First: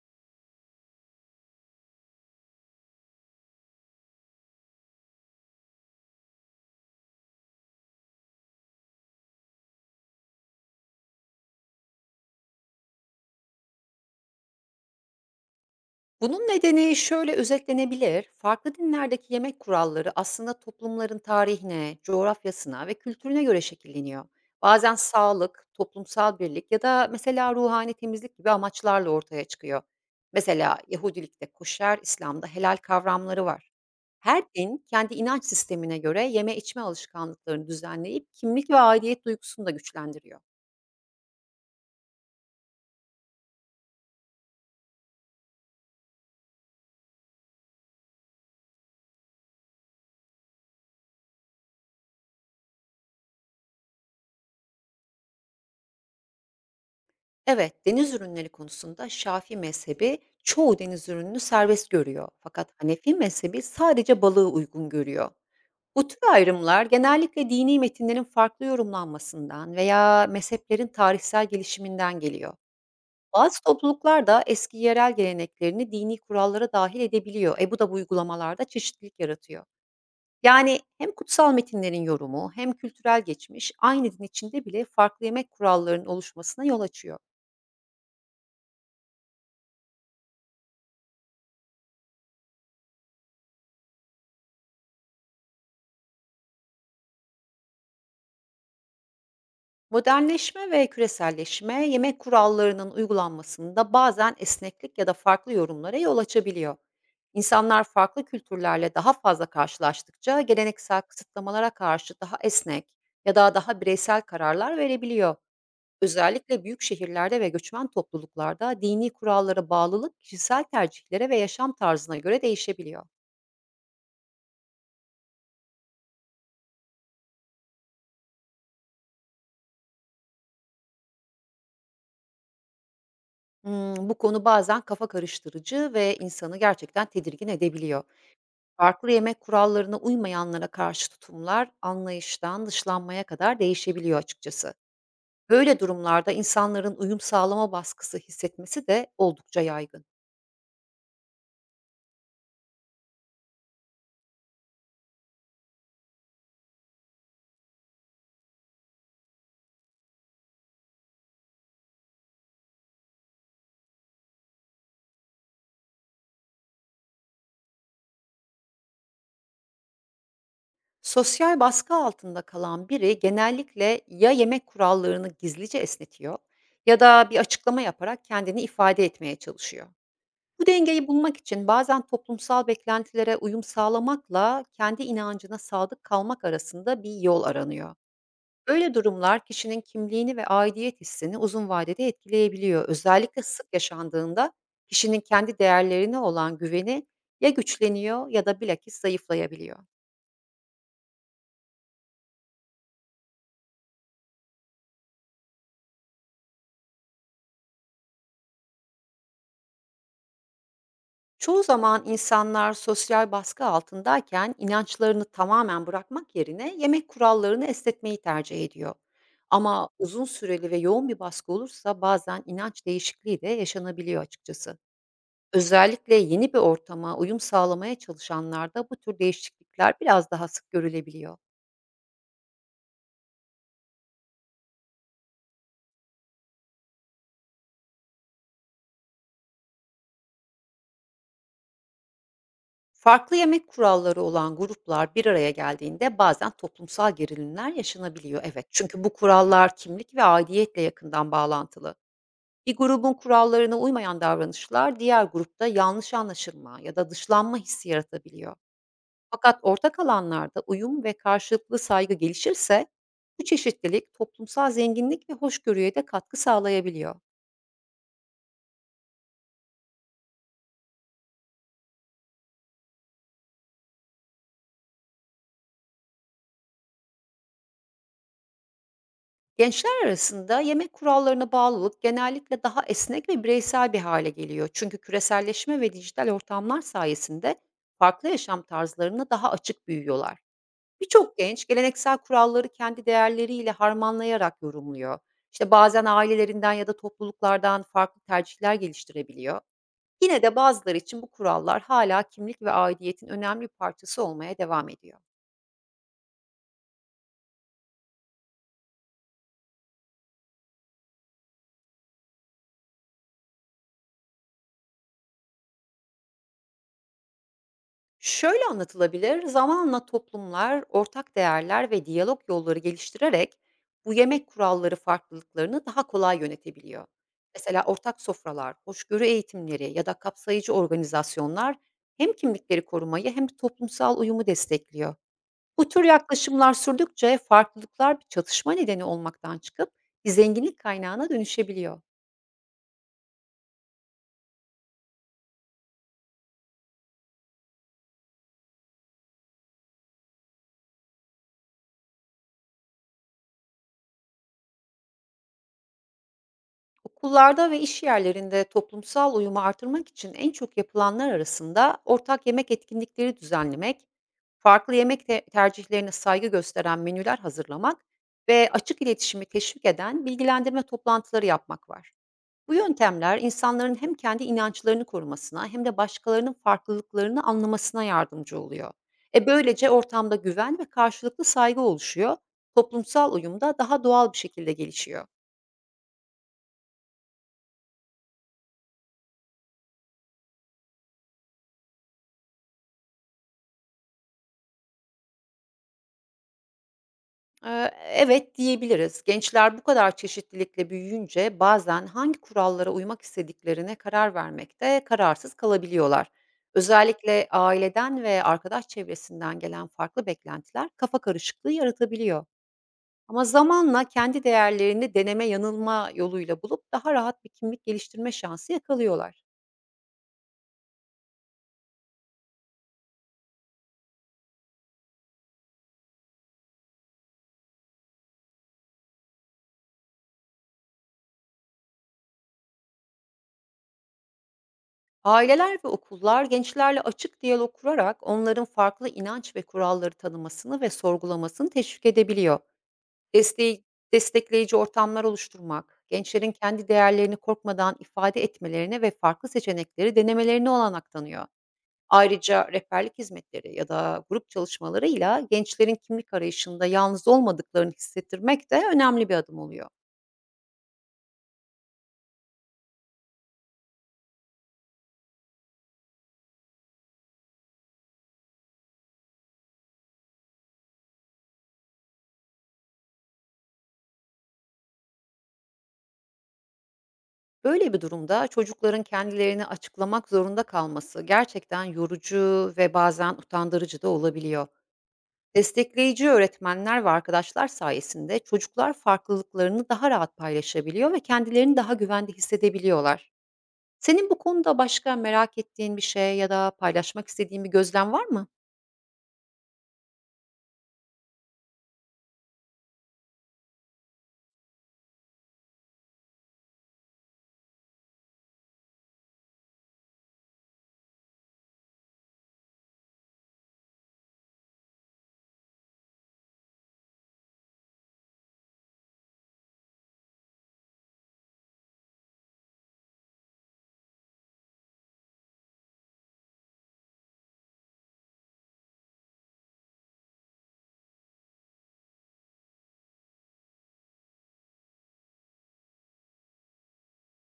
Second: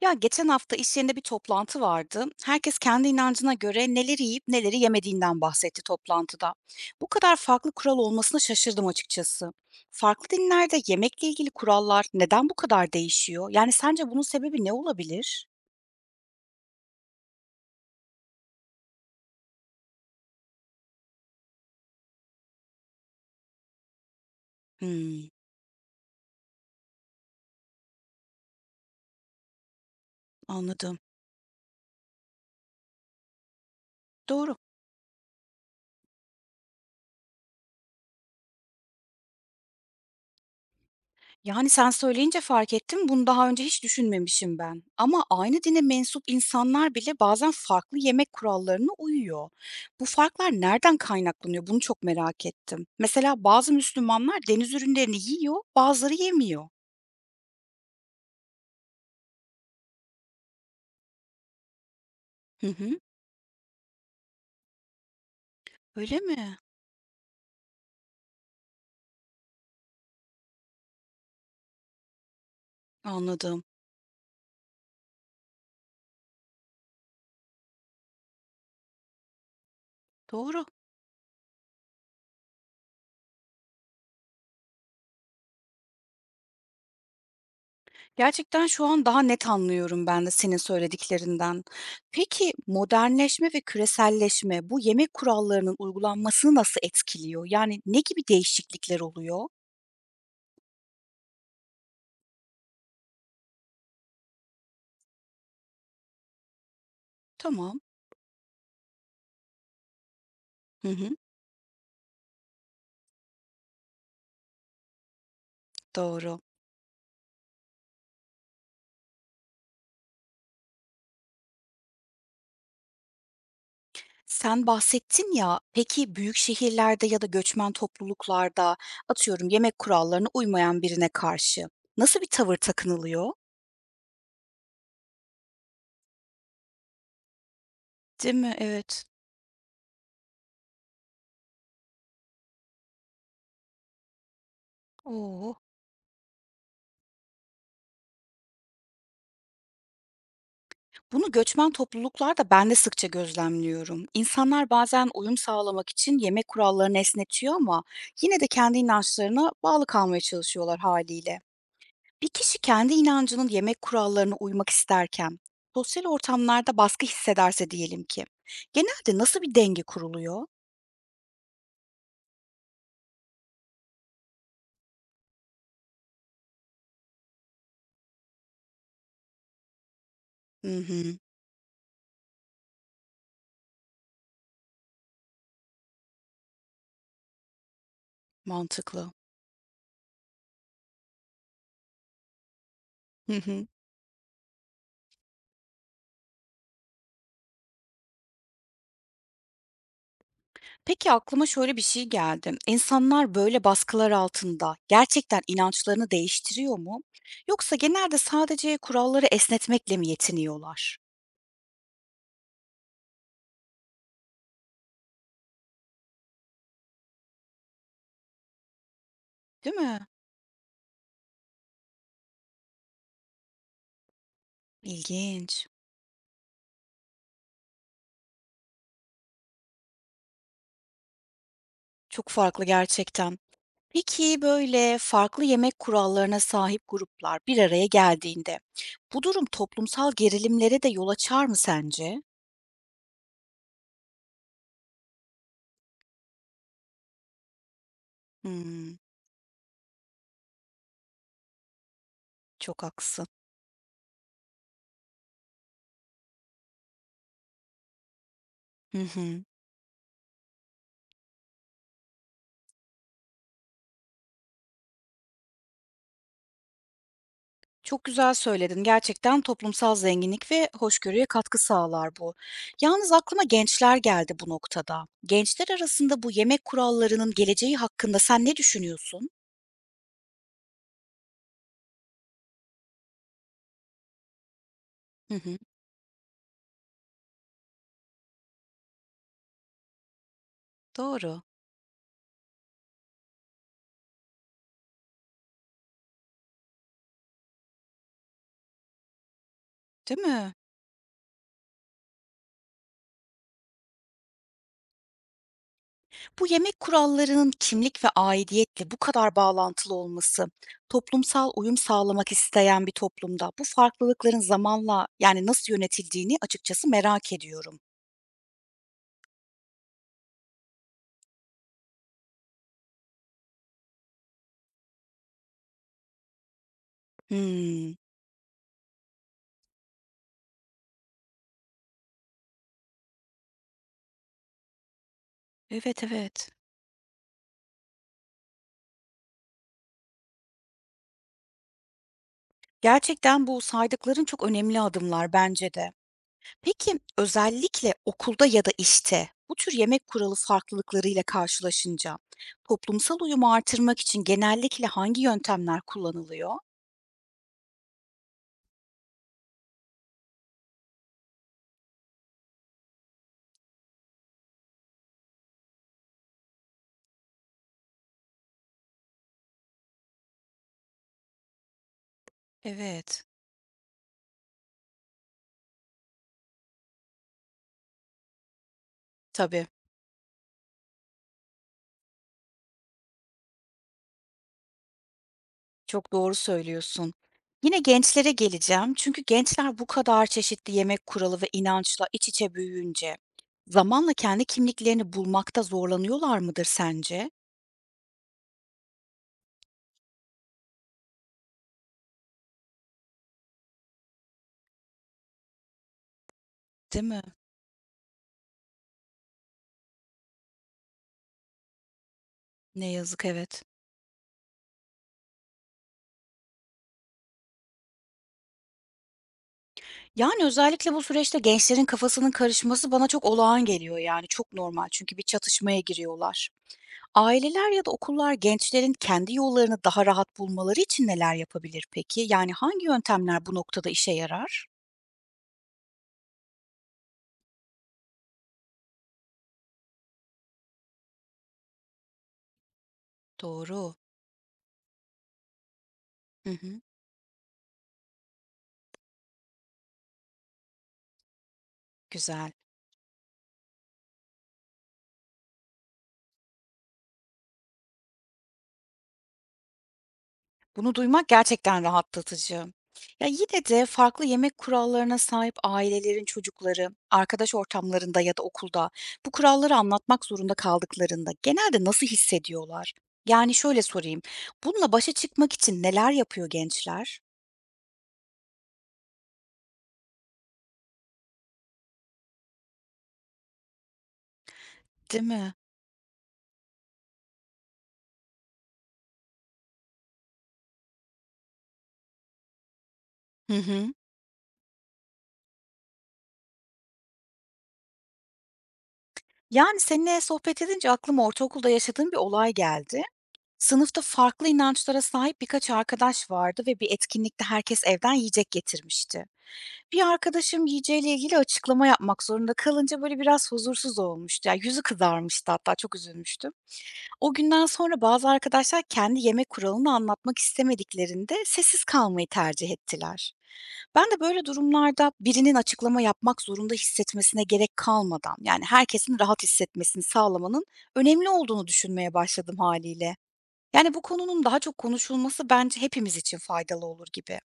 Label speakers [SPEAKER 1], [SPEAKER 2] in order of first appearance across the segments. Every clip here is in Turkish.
[SPEAKER 1] Ya geçen hafta iş yerinde bir toplantı vardı. Herkes kendi inancına göre neleri yiyip neleri yemediğinden bahsetti toplantıda. Bu kadar farklı kural olmasına şaşırdım açıkçası. Farklı dinlerde yemekle ilgili kurallar neden bu kadar değişiyor? Yani sence bunun sebebi ne olabilir?
[SPEAKER 2] Bunun nedeni şöyle özetlenebilir. Farklı dinlerdeki yemek kuralları aslında toplumların tarihine, coğrafyasına ve kültürüne göre şekilleniyor. Bazen
[SPEAKER 1] Hmm,
[SPEAKER 2] sağlık, toplumsal birlik ya da mesela ruhani temizlik gibi amaçlarla ortaya çıkıyor. Mesela
[SPEAKER 1] anladım.
[SPEAKER 2] Yahudilikte koşer, İslam'da helal kavramları var. Her
[SPEAKER 1] Doğru.
[SPEAKER 2] din kendi inanç sistemine göre yeme içme alışkanlıklarını düzenleyip kimlik ve aidiyet duygusunu da güçlendiriyor.
[SPEAKER 1] Yani, sen söyleyince fark ettim, bunu daha önce hiç düşünmemişim ben. Ama aynı dine mensup insanlar bile bazen farklı yemek kurallarına uyuyor. Bu farklar nereden kaynaklanıyor? Bunu çok merak ettim. Mesela bazı Müslümanlar deniz ürünlerini yiyor, bazıları yemiyor.
[SPEAKER 2] Evet, deniz ürünleri konusunda Şafii mezhebi çoğu deniz ürününü serbest görüyor.
[SPEAKER 1] Hı
[SPEAKER 2] Fakat
[SPEAKER 1] hı.
[SPEAKER 2] Hanefi mezhebi sadece balığı uygun görüyor. Bu tür
[SPEAKER 1] Öyle mi?
[SPEAKER 2] ayrımlar genellikle dini metinlerin farklı yorumlanmasından veya mezheplerin tarihsel gelişiminden geliyor. Bazı
[SPEAKER 1] Anladım.
[SPEAKER 2] topluluklar da eski yerel geleneklerini dini kurallara dahil edebiliyor. Bu da bu uygulamalarda çeşitlilik yaratıyor.
[SPEAKER 1] Doğru.
[SPEAKER 2] Yani hem kutsal metinlerin yorumu hem kültürel geçmiş aynı din içinde bile farklı yemek kurallarının oluşmasına yol açıyor.
[SPEAKER 1] Gerçekten şu an daha net anlıyorum ben de senin söylediklerinden. Peki, modernleşme ve küreselleşme bu yemek kurallarının uygulanmasını nasıl etkiliyor? Yani, ne gibi değişiklikler oluyor?
[SPEAKER 2] Modernleşme ve küreselleşme yemek kurallarının uygulanmasında bazen esneklik ya da farklı yorumlara yol açabiliyor.
[SPEAKER 1] Tamam.
[SPEAKER 2] İnsanlar farklı kültürlerle daha fazla karşılaştıkça
[SPEAKER 1] Hı
[SPEAKER 2] geleneksel
[SPEAKER 1] hı.
[SPEAKER 2] kısıtlamalara karşı daha esnek ya da daha bireysel kararlar verebiliyor.
[SPEAKER 1] Doğru.
[SPEAKER 2] Özellikle büyük şehirlerde ve göçmen topluluklarda dini kurallara bağlılık kişisel tercihlere ve yaşam tarzına göre değişebiliyor.
[SPEAKER 1] Sen bahsettin ya, peki büyük şehirlerde ya da göçmen topluluklarda, atıyorum, yemek kurallarına uymayan birine karşı nasıl bir tavır takınılıyor?
[SPEAKER 2] Bu konu bazen kafa karıştırıcı ve insanı gerçekten tedirgin edebiliyor.
[SPEAKER 1] Değil mi? Evet.
[SPEAKER 2] Farklı yemek kurallarına uymayanlara karşı tutumlar anlayıştan dışlanmaya kadar değişebiliyor, açıkçası.
[SPEAKER 1] Oo.
[SPEAKER 2] Böyle durumlarda insanların uyum sağlama baskısı hissetmesi de oldukça yaygın.
[SPEAKER 1] Bunu göçmen topluluklarda ben de sıkça gözlemliyorum. İnsanlar bazen uyum sağlamak için yemek kurallarını esnetiyor ama yine de kendi inançlarına bağlı kalmaya çalışıyorlar haliyle. Bir kişi kendi inancının yemek kurallarına uymak isterken, sosyal ortamlarda baskı hissederse diyelim ki, genelde nasıl bir denge kuruluyor?
[SPEAKER 2] Sosyal baskı altında kalan biri genellikle ya yemek kurallarını gizlice esnetiyor, ya da bir açıklama yaparak kendini ifade etmeye çalışıyor. Bu
[SPEAKER 1] Hı
[SPEAKER 2] dengeyi
[SPEAKER 1] hı,
[SPEAKER 2] bulmak için bazen toplumsal beklentilere uyum sağlamakla kendi inancına sadık kalmak arasında bir yol aranıyor. Böyle
[SPEAKER 1] mantıklı.
[SPEAKER 2] durumlar kişinin kimliğini ve aidiyet hissini uzun vadede etkileyebiliyor.
[SPEAKER 1] Hı
[SPEAKER 2] Özellikle sık
[SPEAKER 1] hı.
[SPEAKER 2] yaşandığında kişinin kendi değerlerine olan güveni ya güçleniyor ya da bilakis zayıflayabiliyor.
[SPEAKER 1] Peki aklıma şöyle bir şey geldi. İnsanlar böyle baskılar altında gerçekten inançlarını değiştiriyor mu? Yoksa genelde sadece kuralları esnetmekle mi yetiniyorlar?
[SPEAKER 2] Çoğu zaman insanlar sosyal baskı altındayken inançlarını tamamen bırakmak yerine yemek kurallarını esnetmeyi tercih ediyor.
[SPEAKER 1] Değil
[SPEAKER 2] Ama
[SPEAKER 1] mi?
[SPEAKER 2] uzun süreli ve yoğun bir baskı olursa bazen inanç değişikliği de yaşanabiliyor, açıkçası.
[SPEAKER 1] İlginç.
[SPEAKER 2] Özellikle yeni bir ortama uyum sağlamaya çalışanlarda bu tür değişiklikler biraz daha sık görülebiliyor.
[SPEAKER 1] Çok farklı gerçekten. Peki böyle farklı yemek kurallarına sahip gruplar bir araya geldiğinde bu durum toplumsal gerilimlere de yol açar mı sence?
[SPEAKER 2] Farklı yemek kuralları olan gruplar bir araya geldiğinde bazen toplumsal gerilimler yaşanabiliyor. Evet,
[SPEAKER 1] Hımm,
[SPEAKER 2] çünkü bu kurallar kimlik ve aidiyetle yakından bağlantılı. Bir
[SPEAKER 1] çok
[SPEAKER 2] grubun
[SPEAKER 1] haklısın.
[SPEAKER 2] kurallarına uymayan davranışlar diğer grupta yanlış anlaşılma ya da dışlanma hissi yaratabiliyor.
[SPEAKER 1] Hı hı.
[SPEAKER 2] Fakat ortak alanlarda uyum ve karşılıklı saygı gelişirse bu çeşitlilik toplumsal zenginlik ve hoşgörüye de katkı sağlayabiliyor.
[SPEAKER 1] Çok güzel söyledin. Gerçekten toplumsal zenginlik ve hoşgörüye katkı sağlar bu. Yalnız aklıma gençler geldi bu noktada. Gençler arasında bu yemek kurallarının geleceği hakkında sen ne düşünüyorsun?
[SPEAKER 2] Gençler arasında yemek kurallarına bağlılık genellikle daha esnek ve bireysel bir hale geliyor. Çünkü
[SPEAKER 1] Hı hı.
[SPEAKER 2] küreselleşme ve dijital ortamlar sayesinde farklı yaşam tarzlarına daha açık büyüyorlar. Birçok
[SPEAKER 1] Doğru,
[SPEAKER 2] genç geleneksel kuralları kendi değerleriyle harmanlayarak yorumluyor. İşte bazen ailelerinden ya da topluluklardan farklı tercihler geliştirebiliyor.
[SPEAKER 1] değil
[SPEAKER 2] Yine
[SPEAKER 1] mi?
[SPEAKER 2] de bazıları için bu kurallar hala kimlik ve aidiyetin önemli bir parçası olmaya devam ediyor.
[SPEAKER 1] Bu yemek kurallarının kimlik ve aidiyetle bu kadar bağlantılı olması, toplumsal uyum sağlamak isteyen bir toplumda bu farklılıkların zamanla, yani, nasıl yönetildiğini açıkçası merak ediyorum.
[SPEAKER 2] Şöyle anlatılabilir: zamanla toplumlar ortak değerler ve diyalog yolları geliştirerek bu yemek kuralları farklılıklarını daha kolay yönetebiliyor. Mesela
[SPEAKER 1] Hımm.
[SPEAKER 2] ortak sofralar, hoşgörü eğitimleri ya da kapsayıcı organizasyonlar hem kimlikleri korumayı hem de toplumsal uyumu destekliyor. Bu
[SPEAKER 1] Evet,
[SPEAKER 2] tür
[SPEAKER 1] evet.
[SPEAKER 2] yaklaşımlar sürdükçe farklılıklar bir çatışma nedeni olmaktan çıkıp bir zenginlik kaynağına dönüşebiliyor.
[SPEAKER 1] Gerçekten bu saydıkların çok önemli adımlar bence de. Peki, özellikle okulda ya da işte bu tür yemek kuralı farklılıklarıyla karşılaşınca toplumsal uyumu artırmak için genellikle hangi yöntemler kullanılıyor?
[SPEAKER 2] Okullarda ve iş yerlerinde toplumsal uyumu artırmak için en çok yapılanlar arasında ortak yemek etkinlikleri düzenlemek, farklı yemek tercihlerine saygı gösteren menüler hazırlamak ve açık iletişimi teşvik eden bilgilendirme toplantıları yapmak var. Bu
[SPEAKER 1] Evet,
[SPEAKER 2] yöntemler insanların hem kendi inançlarını korumasına hem de başkalarının farklılıklarını anlamasına yardımcı oluyor.
[SPEAKER 1] tabii.
[SPEAKER 2] Böylece ortamda güven ve karşılıklı saygı oluşuyor, toplumsal uyum da daha doğal bir şekilde gelişiyor.
[SPEAKER 1] Çok doğru söylüyorsun. Yine gençlere geleceğim. Çünkü gençler bu kadar çeşitli yemek kuralı ve inançla iç içe büyüyünce zamanla kendi kimliklerini bulmakta zorlanıyorlar mıdır sence?
[SPEAKER 2] Evet, diyebiliriz. Gençler bu kadar çeşitlilikle büyüyünce bazen hangi kurallara uymak istediklerine karar vermekte kararsız kalabiliyorlar.
[SPEAKER 1] Değil mi?
[SPEAKER 2] Özellikle aileden ve arkadaş çevresinden gelen farklı beklentiler kafa karışıklığı yaratabiliyor.
[SPEAKER 1] Ne yazık,
[SPEAKER 2] Ama
[SPEAKER 1] evet.
[SPEAKER 2] zamanla kendi değerlerini deneme yanılma yoluyla bulup daha rahat bir kimlik geliştirme şansı yakalıyorlar.
[SPEAKER 1] Yani, özellikle bu süreçte gençlerin kafasının karışması bana çok olağan geliyor, yani, çok normal çünkü bir çatışmaya giriyorlar. Aileler ya da okullar gençlerin kendi yollarını daha rahat bulmaları için neler yapabilir peki? Yani, hangi yöntemler bu noktada işe yarar?
[SPEAKER 2] Aileler ve okullar gençlerle açık diyalog kurarak onların farklı inanç ve kuralları tanımasını ve sorgulamasını teşvik edebiliyor. Desteği
[SPEAKER 1] Doğru.
[SPEAKER 2] Destekleyici ortamlar oluşturmak,
[SPEAKER 1] Hı
[SPEAKER 2] gençlerin
[SPEAKER 1] hı,
[SPEAKER 2] kendi değerlerini korkmadan ifade etmelerine ve farklı seçenekleri denemelerine olanak tanıyor.
[SPEAKER 1] güzel.
[SPEAKER 2] Ayrıca rehberlik hizmetleri ya da grup çalışmalarıyla gençlerin kimlik arayışında yalnız olmadıklarını hissettirmek de önemli bir adım oluyor.
[SPEAKER 1] Bunu duymak gerçekten rahatlatıcı. Ya yine de farklı yemek kurallarına sahip ailelerin çocukları, arkadaş ortamlarında ya da okulda bu kuralları anlatmak zorunda kaldıklarında genelde nasıl hissediyorlar? Yani şöyle sorayım, bununla başa çıkmak için neler yapıyor gençler?
[SPEAKER 2] Böyle bir durumda çocukların kendilerini açıklamak zorunda kalması gerçekten yorucu ve bazen utandırıcı da olabiliyor.
[SPEAKER 1] Değil mi?
[SPEAKER 2] Destekleyici öğretmenler ve arkadaşlar sayesinde çocuklar farklılıklarını daha rahat paylaşabiliyor ve kendilerini daha güvende hissedebiliyorlar.
[SPEAKER 1] Hı hı.
[SPEAKER 2] Senin bu konuda başka merak ettiğin bir şey ya da paylaşmak istediğin bir gözlem var mı?
[SPEAKER 1] Yani seninle sohbet edince aklıma ortaokulda yaşadığım bir olay geldi. Sınıfta farklı inançlara sahip birkaç arkadaş vardı ve bir etkinlikte herkes evden yiyecek getirmişti. Bir arkadaşım yiyeceğiyle ilgili açıklama yapmak zorunda kalınca, böyle, biraz huzursuz olmuştu. Ya, yüzü kızarmıştı hatta, çok üzülmüştüm. O günden sonra bazı arkadaşlar kendi yemek kuralını anlatmak istemediklerinde sessiz kalmayı tercih ettiler. Ben de böyle durumlarda birinin açıklama yapmak zorunda hissetmesine gerek kalmadan, yani, herkesin rahat hissetmesini sağlamanın önemli olduğunu düşünmeye başladım haliyle. Yani, bu konunun daha çok konuşulması bence hepimiz için faydalı olur gibi.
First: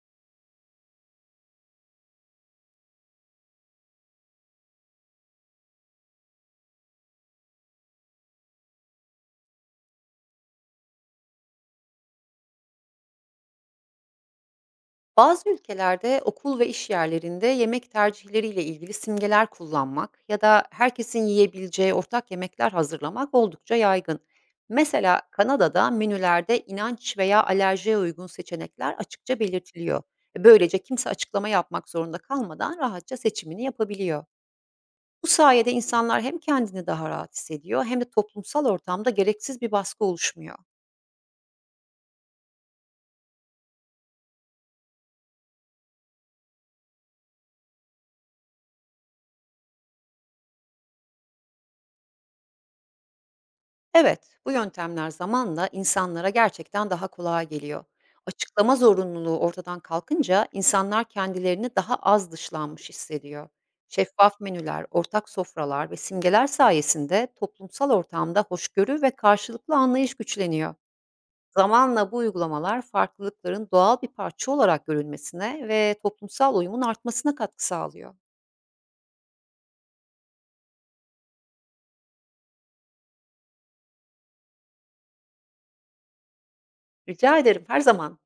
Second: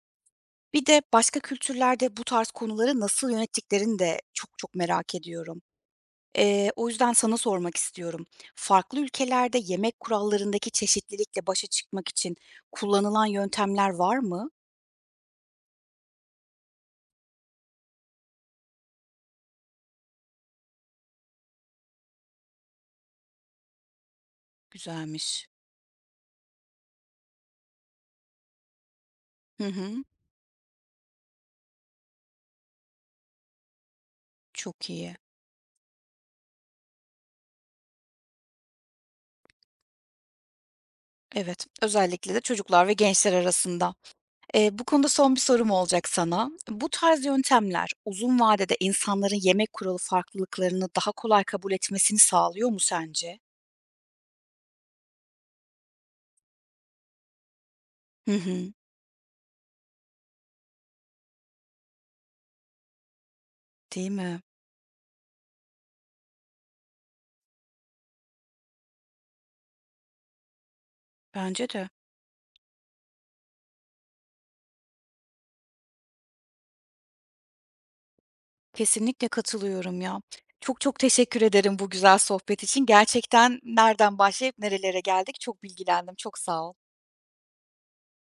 [SPEAKER 1] Bir de başka kültürlerde bu tarz konuları nasıl yönettiklerini de çok çok merak ediyorum. O yüzden sana sormak istiyorum. Farklı ülkelerde yemek kurallarındaki çeşitlilikle başa çıkmak için kullanılan yöntemler var mı?
[SPEAKER 2] Bazı ülkelerde okul ve iş yerlerinde yemek tercihleriyle ilgili simgeler kullanmak ya da herkesin yiyebileceği ortak yemekler hazırlamak oldukça yaygın. Mesela
[SPEAKER 1] Güzelmiş.
[SPEAKER 2] Kanada'da menülerde inanç veya alerjiye uygun seçenekler açıkça
[SPEAKER 1] Hı
[SPEAKER 2] belirtiliyor.
[SPEAKER 1] hı,
[SPEAKER 2] Böylece kimse açıklama yapmak zorunda kalmadan rahatça seçimini yapabiliyor.
[SPEAKER 1] çok iyi.
[SPEAKER 2] Bu sayede insanlar hem kendini daha rahat hissediyor hem de toplumsal ortamda gereksiz bir baskı oluşmuyor.
[SPEAKER 1] Evet, özellikle de çocuklar ve gençler arasında. Bu konuda son bir sorum olacak sana. Bu tarz yöntemler uzun vadede insanların yemek kuralı farklılıklarını daha kolay kabul etmesini sağlıyor mu sence?
[SPEAKER 2] Evet, bu yöntemler zamanla insanlara gerçekten daha kolay geliyor.
[SPEAKER 1] Hı hı,
[SPEAKER 2] Açıklama zorunluluğu ortadan kalkınca insanlar kendilerini daha az dışlanmış hissediyor.
[SPEAKER 1] değil
[SPEAKER 2] Şeffaf
[SPEAKER 1] mi?
[SPEAKER 2] menüler, ortak sofralar ve simgeler sayesinde toplumsal ortamda hoşgörü ve karşılıklı anlayış güçleniyor.
[SPEAKER 1] Bence de.
[SPEAKER 2] Zamanla bu uygulamalar farklılıkların doğal bir parça olarak görülmesine ve toplumsal uyumun artmasına katkı sağlıyor.
[SPEAKER 1] Kesinlikle katılıyorum ya. Çok çok teşekkür ederim bu güzel sohbet için. Gerçekten nereden başlayıp nerelere geldik çok bilgilendim. Çok sağ ol.
[SPEAKER 2] Rica ederim, her zaman.